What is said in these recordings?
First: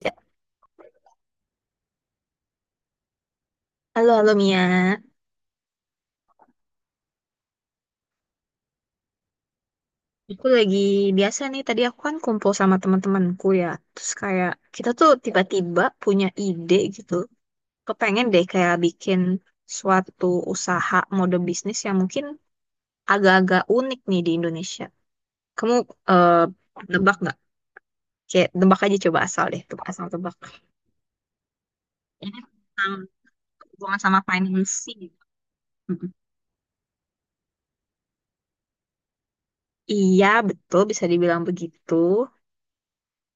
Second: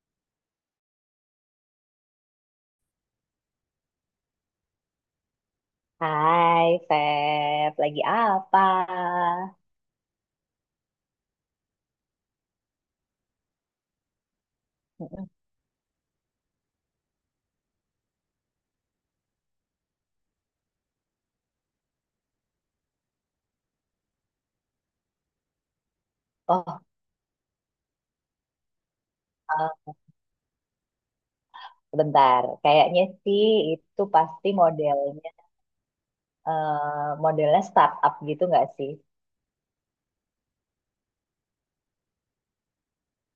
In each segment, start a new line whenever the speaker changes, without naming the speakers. Ya, halo, halo Mia.
Hai, Feb. Lagi apa?
Aku lagi biasa nih, tadi aku kan kumpul sama teman-temanku ya. Terus kayak kita tuh
Mm-mm.
tiba-tiba punya ide gitu. Kepengen deh kayak bikin suatu usaha mode bisnis yang mungkin agak-agak unik nih di Indonesia. Kamu eh
Oh,
nebak nggak? Kayak nebak aja coba asal deh, tebak
eh,
asal tebak. Ini
bentar.
tentang
Kayaknya sih
hubungan
itu
sama
pasti
financing.
modelnya,
Mm-mm.
eh, modelnya startup gitu nggak sih?
Iya, betul bisa dibilang begitu.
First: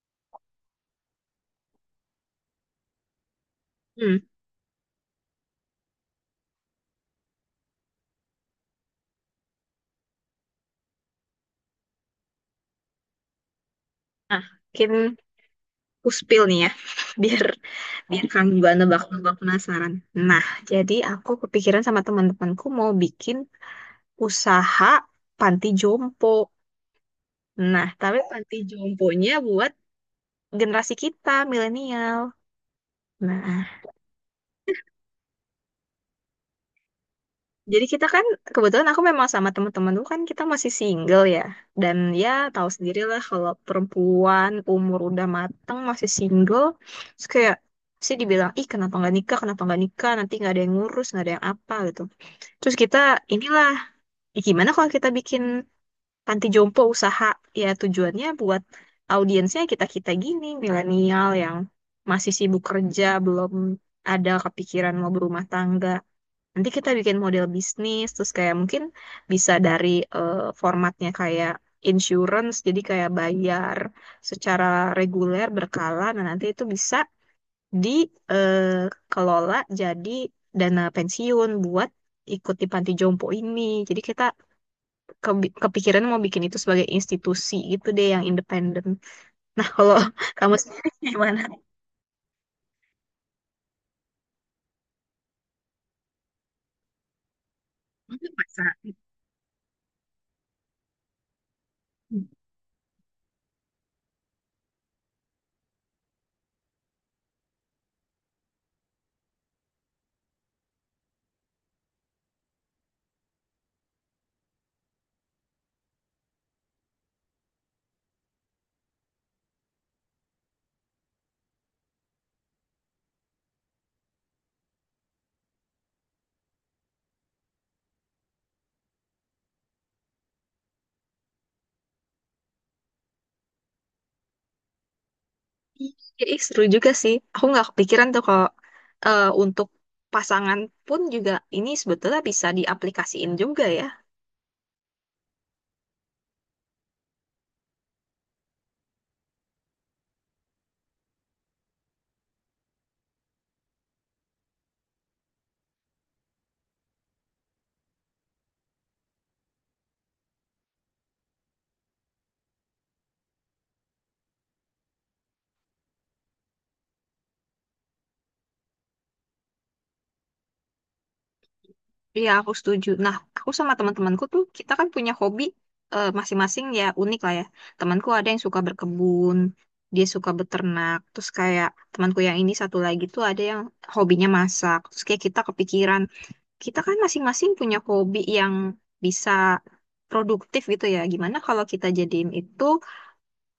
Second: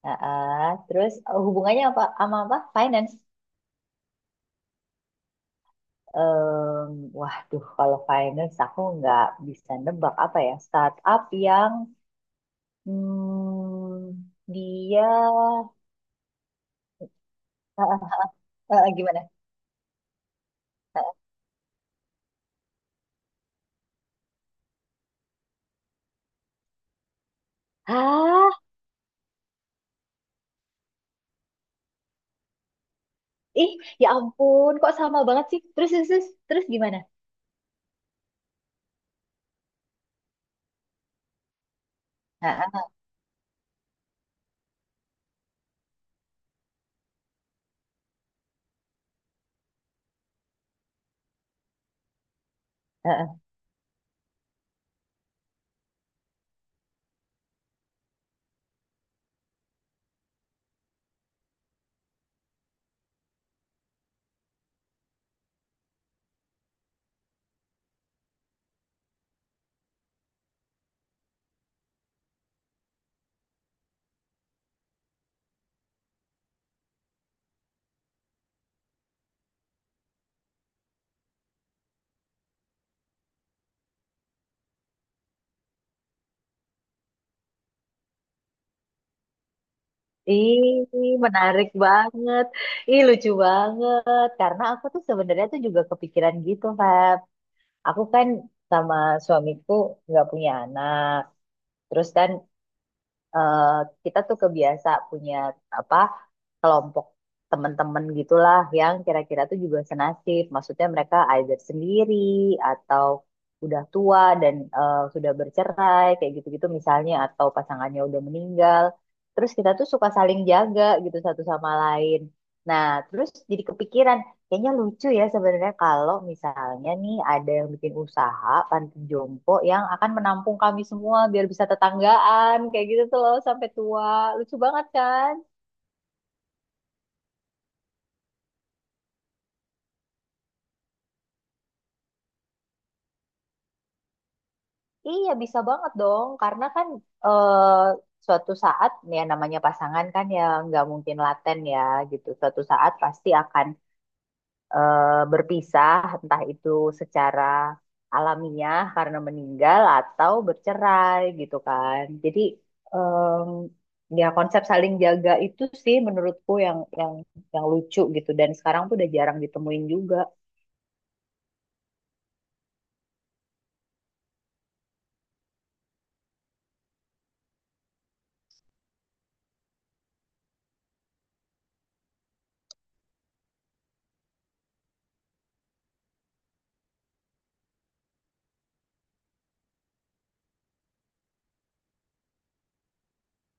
Heeh. Terus hubungannya apa sama apa? Finance.
Hmm.
Waduh, kalau finance aku nggak bisa nebak apa ya. Startup yang hmm,
Nah, mungkin
dia
aku spill nih ya, biar
eh,
biar kamu juga
gimana?
nebak-nebak penasaran. Nah, jadi aku kepikiran sama teman-temanku mau bikin usaha panti jompo. Nah, tapi
Hah?
panti jomponya buat generasi kita, milenial. Nah,
Ih, ya ampun, kok sama banget sih? Terus, terus, terus, terus gimana?
jadi kita kan kebetulan aku memang sama teman-teman dulu kan kita masih single ya. Dan ya tahu
Heeh,
sendirilah kalau perempuan umur udah mateng masih single, terus kayak sih dibilang, ih kenapa nggak nikah, nanti nggak ada yang ngurus, nggak ada yang apa gitu. Terus kita
heeh.
inilah, ya, gimana kalau kita bikin panti jompo usaha? Ya tujuannya buat audiensnya kita-kita gini, milenial yang masih sibuk kerja, belum ada kepikiran mau berumah tangga. Nanti kita bikin model bisnis, terus kayak mungkin bisa dari eh, formatnya kayak insurance, jadi kayak bayar secara reguler, berkala. Nah, nanti itu bisa dikelola jadi dana pensiun buat ikut di panti jompo ini. Jadi kita kepikiran mau bikin itu sebagai institusi gitu deh yang independen. Nah, kalau kamu
Ih,
sendiri gimana?
menarik banget. Ih, lucu banget. Karena aku tuh sebenarnya tuh juga kepikiran gitu, Feb. Aku kan
Mungkin masa.
sama suamiku nggak punya anak. Terus kan eh, kita tuh kebiasa punya apa? Kelompok teman-teman gitulah yang kira-kira tuh juga senasib. Maksudnya mereka either sendiri atau udah tua dan sudah bercerai kayak gitu-gitu misalnya atau pasangannya udah meninggal. Terus kita tuh suka saling jaga gitu satu sama lain. Nah, terus jadi kepikiran, kayaknya lucu ya sebenarnya kalau misalnya nih ada yang bikin usaha panti jompo yang akan menampung kami semua biar bisa tetanggaan kayak gitu tuh loh sampai tua. Lucu banget kan?
Iya, ih, seru juga sih. Aku nggak kepikiran tuh kalau untuk pasangan pun juga ini sebetulnya bisa diaplikasiin juga ya.
Iya, bisa banget dong. Karena kan eh, suatu saat, ya namanya pasangan kan ya nggak mungkin laten ya gitu. Suatu saat pasti akan berpisah, entah itu secara alamiah karena meninggal atau bercerai gitu kan. Jadi ya konsep saling jaga itu sih menurutku yang lucu gitu. Dan sekarang tuh udah jarang ditemuin juga.
Iya, aku setuju. Nah, aku sama teman-temanku tuh kita kan punya hobi masing-masing ya unik lah ya. Temanku ada yang suka berkebun, dia suka beternak. Terus kayak temanku yang ini satu lagi tuh ada yang hobinya masak. Terus kayak kita kepikiran kita kan masing-masing punya hobi yang bisa produktif gitu ya. Gimana kalau kita jadiin itu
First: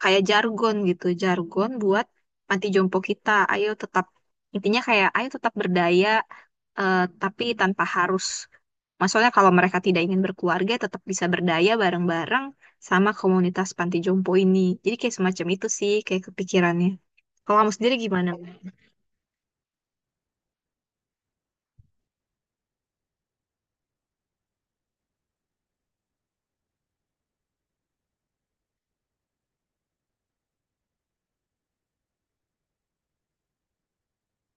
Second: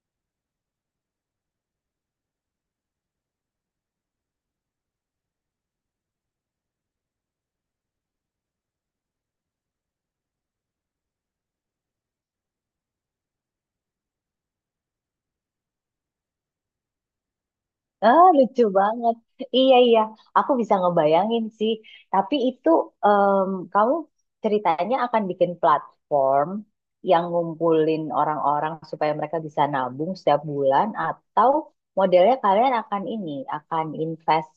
kayak jargon gitu, jargon buat panti jompo kita. Ayo tetap, intinya kayak ayo tetap berdaya, tapi tanpa harus. Maksudnya kalau mereka tidak ingin berkeluarga, tetap bisa berdaya bareng-bareng sama komunitas panti jompo ini. Jadi kayak semacam itu sih, kayak kepikirannya. Kalau kamu sendiri
Ah,
gimana?
lucu banget. Iya, iya. Aku bisa ngebayangin sih. Tapi itu kamu ceritanya akan bikin platform yang ngumpulin orang-orang supaya mereka bisa nabung setiap bulan, atau modelnya kalian akan ini, akan invest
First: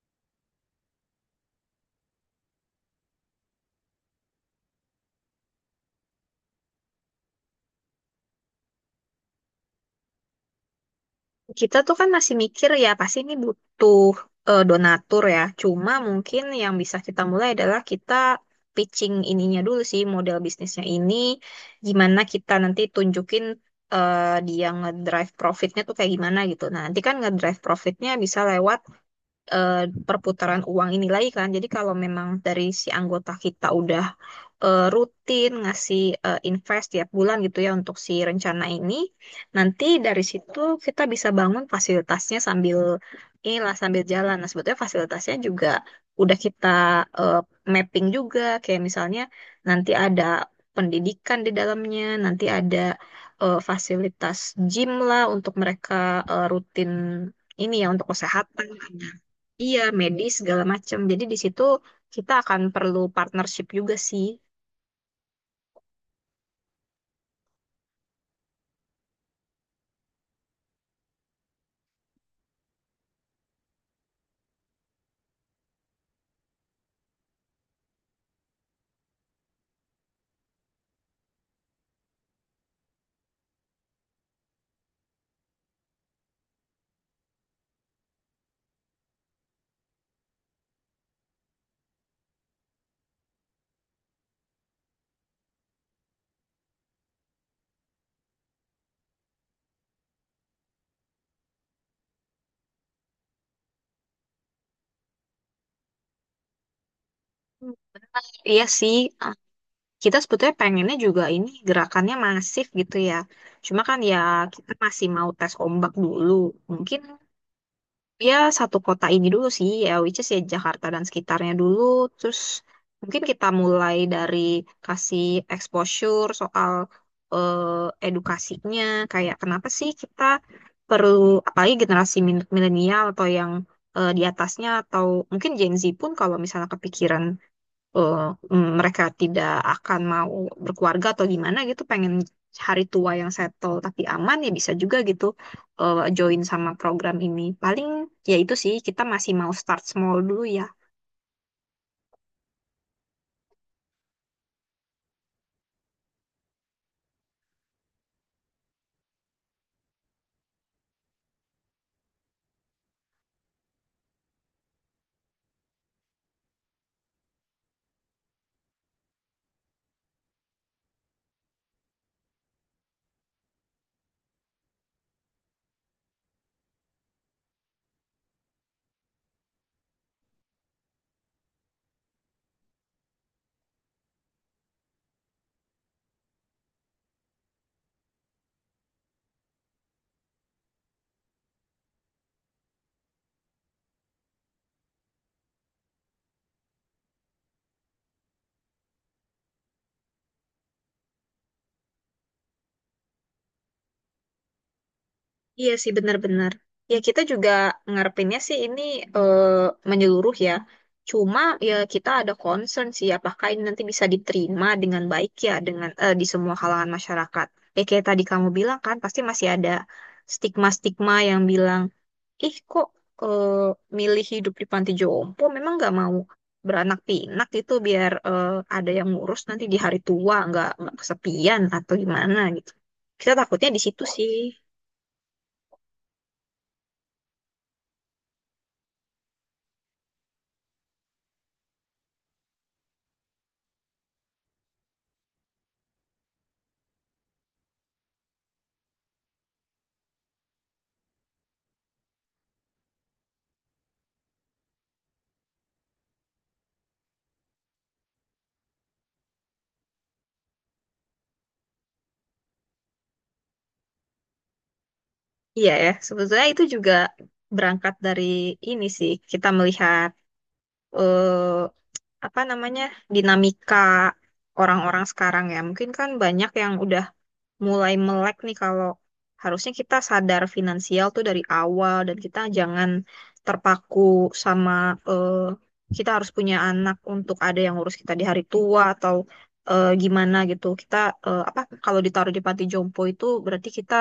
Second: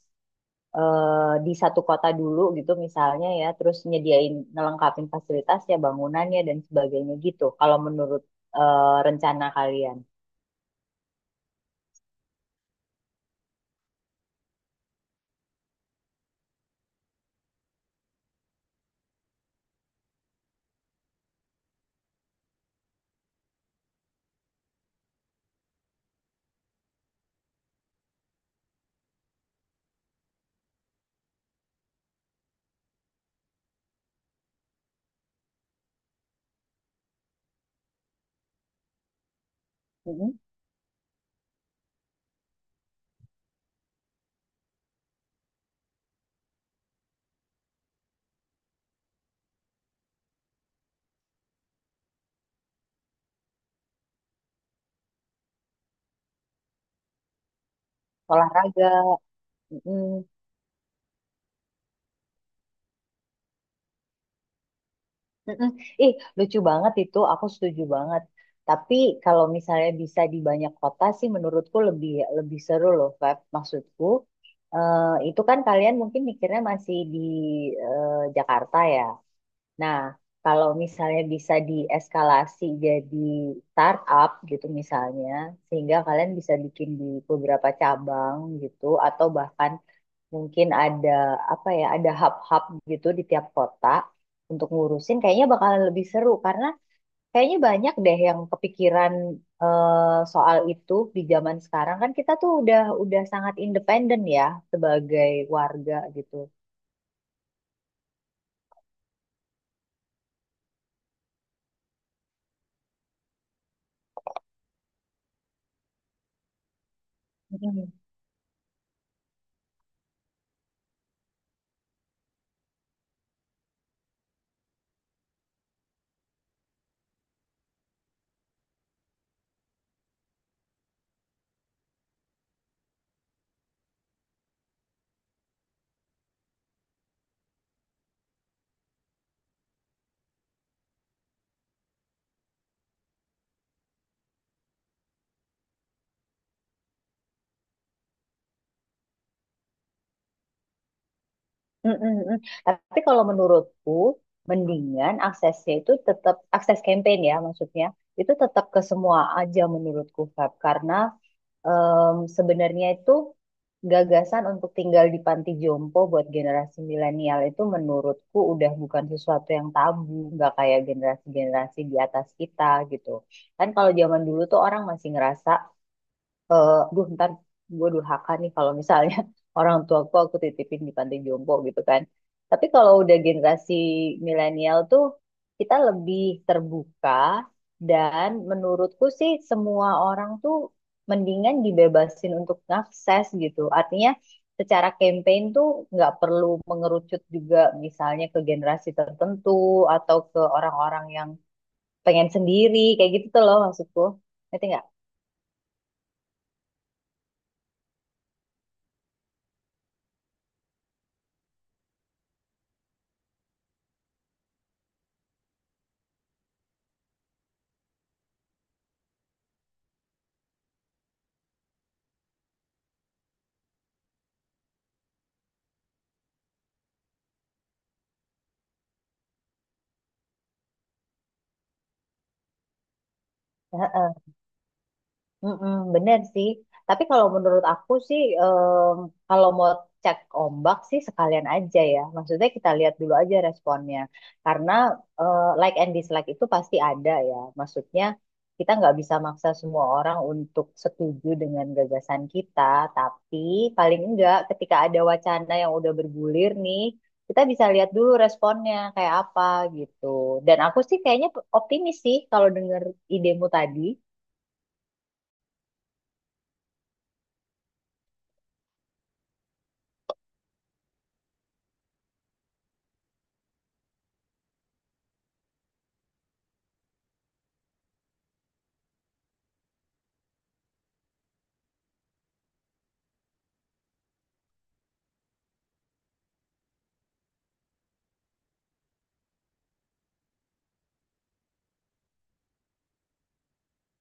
di satu kota dulu gitu misalnya ya, terus nyediain ngelengkapin fasilitasnya, bangunannya dan sebagainya gitu. Kalau menurut eh, rencana kalian.
Kita tuh kan masih mikir ya pasti ini butuh donatur ya. Cuma mungkin yang bisa kita mulai adalah kita pitching ininya dulu sih model bisnisnya ini. Gimana kita nanti tunjukin dia ngedrive profitnya tuh kayak gimana gitu. Nah nanti kan ngedrive profitnya bisa lewat eh, perputaran uang ini lagi kan. Jadi kalau memang dari si anggota kita udah rutin ngasih invest tiap bulan gitu ya untuk si rencana ini, nanti dari
Mm-mm.
situ kita bisa bangun fasilitasnya sambil inilah sambil jalan. Nah, sebetulnya fasilitasnya juga udah kita eh, mapping juga kayak misalnya nanti ada pendidikan di dalamnya, nanti ada fasilitas gym lah untuk mereka rutin ini ya untuk kesehatan.
Olahraga.
Iya,
Mm-mm.
medis segala macam. Jadi di situ kita akan perlu partnership juga sih.
Mm-mm. Ih, lucu banget itu. Aku setuju banget. Tapi kalau misalnya bisa di banyak kota sih menurutku lebih lebih seru loh, Feb. Maksudku, eh, itu kan kalian mungkin mikirnya masih di Jakarta ya. Nah, kalau misalnya bisa dieskalasi jadi startup gitu misalnya, sehingga kalian bisa bikin di beberapa cabang gitu, atau bahkan mungkin ada apa ya ada hub-hub gitu di tiap kota untuk ngurusin kayaknya bakalan lebih seru karena kayaknya banyak deh yang kepikiran eh, soal itu di zaman sekarang kan kita tuh udah sangat independen ya sebagai warga gitu.
Hmm. Iya sih, ah, kita sebetulnya pengennya juga ini gerakannya masif gitu ya. Cuma kan ya kita masih mau tes ombak dulu. Mungkin ya satu kota ini dulu sih ya which is ya Jakarta dan sekitarnya dulu terus mungkin kita mulai dari kasih exposure soal edukasinya kayak kenapa sih kita perlu apalagi generasi milenial atau yang di atasnya atau mungkin Gen Z pun kalau misalnya kepikiran eh, mereka tidak akan mau berkeluarga atau gimana gitu, pengen hari tua yang settle tapi aman ya bisa juga gitu join sama program ini. Paling ya itu sih kita masih mau start small dulu ya.
Mm-mm-mm. Tapi kalau menurutku, mendingan aksesnya itu tetap akses campaign ya maksudnya itu tetap ke semua aja menurutku Feb, karena sebenarnya itu gagasan untuk tinggal di panti jompo buat generasi milenial itu menurutku udah bukan sesuatu yang tabu, nggak kayak generasi-generasi di atas kita gitu kan. Kalau zaman dulu tuh orang masih ngerasa aduh, ntar gue durhaka nih kalau misalnya orang tua tuaku aku titipin di panti jompo gitu kan. Tapi kalau udah generasi milenial tuh kita lebih terbuka, dan menurutku sih semua orang tuh mendingan dibebasin untuk ngakses gitu. Artinya secara campaign tuh nggak perlu mengerucut juga misalnya ke generasi tertentu atau ke orang-orang yang pengen sendiri kayak gitu tuh loh maksudku. Ngerti nggak?
Iya sih benar-benar. Ya kita juga ngarepinnya sih ini eh, menyeluruh ya. Cuma ya kita ada concern sih apakah ini nanti bisa diterima dengan baik ya dengan, di semua kalangan masyarakat. Ya kayak tadi kamu bilang kan pasti masih ada stigma-stigma yang bilang ih kok eh, milih hidup di panti jompo memang nggak mau beranak pinak gitu biar ada yang ngurus nanti di hari tua nggak kesepian atau gimana gitu kita takutnya di situ
Heeh.
sih.
Mm-mm, bener sih. Tapi kalau menurut aku sih, kalau mau cek ombak sih sekalian aja ya. Maksudnya kita lihat dulu aja responnya. Karena like and dislike itu pasti ada ya. Maksudnya kita nggak bisa maksa semua orang untuk setuju dengan gagasan kita. Tapi paling enggak ketika ada wacana yang udah bergulir nih, kita bisa lihat dulu responnya kayak apa gitu. Dan aku sih kayaknya optimis sih kalau denger idemu tadi.
Iya ya sebetulnya itu juga berangkat dari ini sih kita melihat eh, apa namanya dinamika orang-orang sekarang ya mungkin kan banyak yang udah mulai melek nih kalau harusnya kita sadar finansial tuh dari awal dan kita jangan terpaku sama eh, kita harus punya anak untuk ada yang ngurus kita di hari tua atau gimana gitu. Kita apa kalau ditaruh di panti jompo itu berarti kita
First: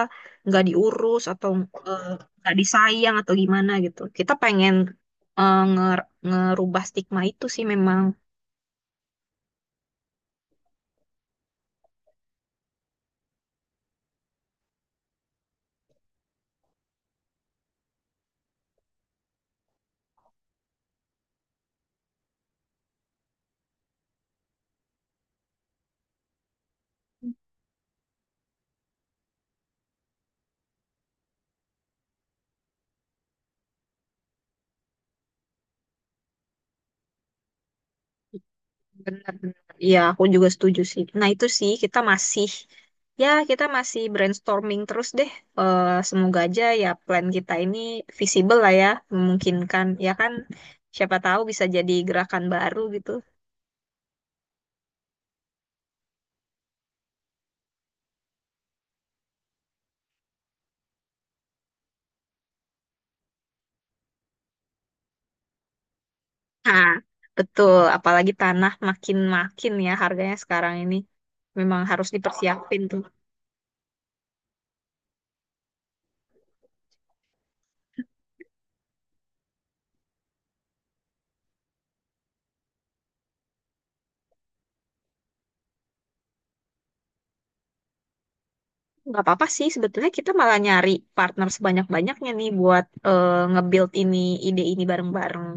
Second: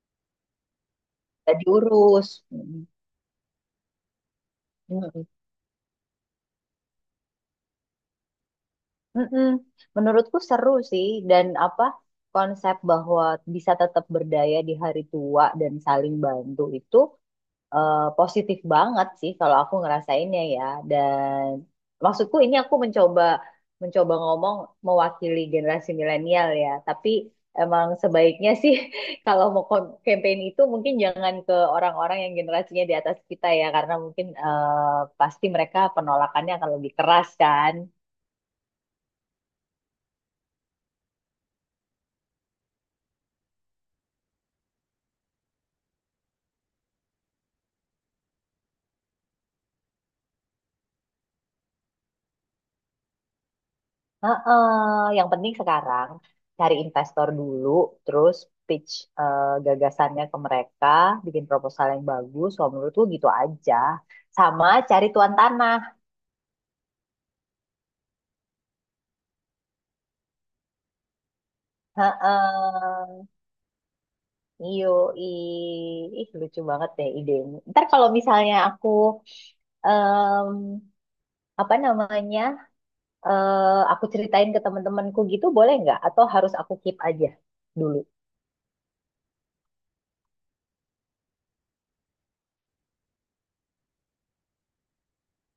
nggak diurus atau
Gak
eh,
diurus.
nggak
Mm.
disayang atau gimana gitu. Kita pengen
Mm-mm.
ngerubah stigma itu sih memang.
mm Menurutku seru sih. Dan apa konsep bahwa bisa tetap berdaya di hari tua dan saling bantu itu positif banget sih kalau aku ngerasainnya ya. Dan maksudku ini aku mencoba mencoba ngomong mewakili generasi milenial ya. Tapi emang sebaiknya sih kalau mau campaign itu mungkin jangan ke orang-orang yang generasinya di atas kita ya, karena mungkin pasti mereka penolakannya akan lebih keras kan.
Benar-benar. Iya, aku juga setuju sih. Nah, itu sih kita masih ya kita masih brainstorming terus deh. Eh, semoga aja ya plan kita ini visible lah ya, memungkinkan. Ya kan, siapa tahu bisa jadi gerakan baru gitu.
Heeh, yang penting sekarang cari investor dulu, terus pitch gagasannya ke mereka, bikin proposal yang bagus. Kalau menurut gue gitu aja. Sama cari tuan tanah.
Nah, betul. Apalagi tanah makin-makin ya harganya sekarang ini. Memang harus dipersiapin tuh.
Heeh. Iyo, ih, lucu banget deh idemu. Ntar kalau misalnya em, apa namanya, aku ceritain ke teman-temanku gitu, boleh nggak? Atau harus aku keep aja dulu?
Nggak apa-apa sih sebetulnya kita malah nyari partner sebanyak-banyaknya nih buat nge-build ini ide ini bareng-bareng.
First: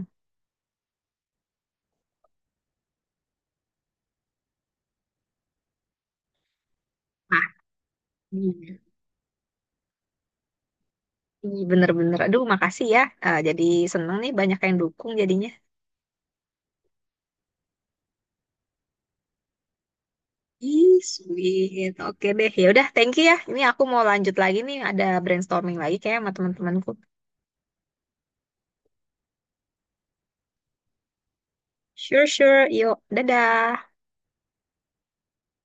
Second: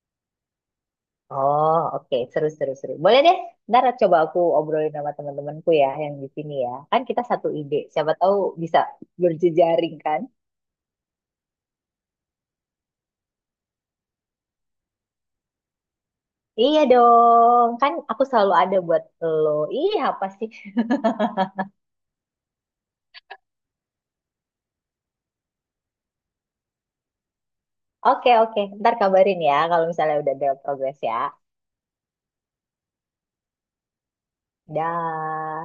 Oh, oke. Seru, seru, seru. Boleh deh, ntar coba aku obrolin sama teman-temanku ya yang di sini ya. Kan kita
Nah,
satu ide, siapa tahu
iya.
bisa berjejaring kan?
Ih, bener-bener. Aduh, makasih ya. Ah, jadi seneng nih banyak yang dukung jadinya.
Iya dong, kan aku selalu ada buat lo. Iya, apa sih?
Ih, sweet. Oke deh. Ya udah, thank you ya. Ini aku mau lanjut lagi nih. Ada brainstorming lagi kayak sama teman-temanku.
Oke, oke. Ntar kabarin ya kalau misalnya udah ada progres ya.
Sure, sure. Yuk, dadah.
Dah.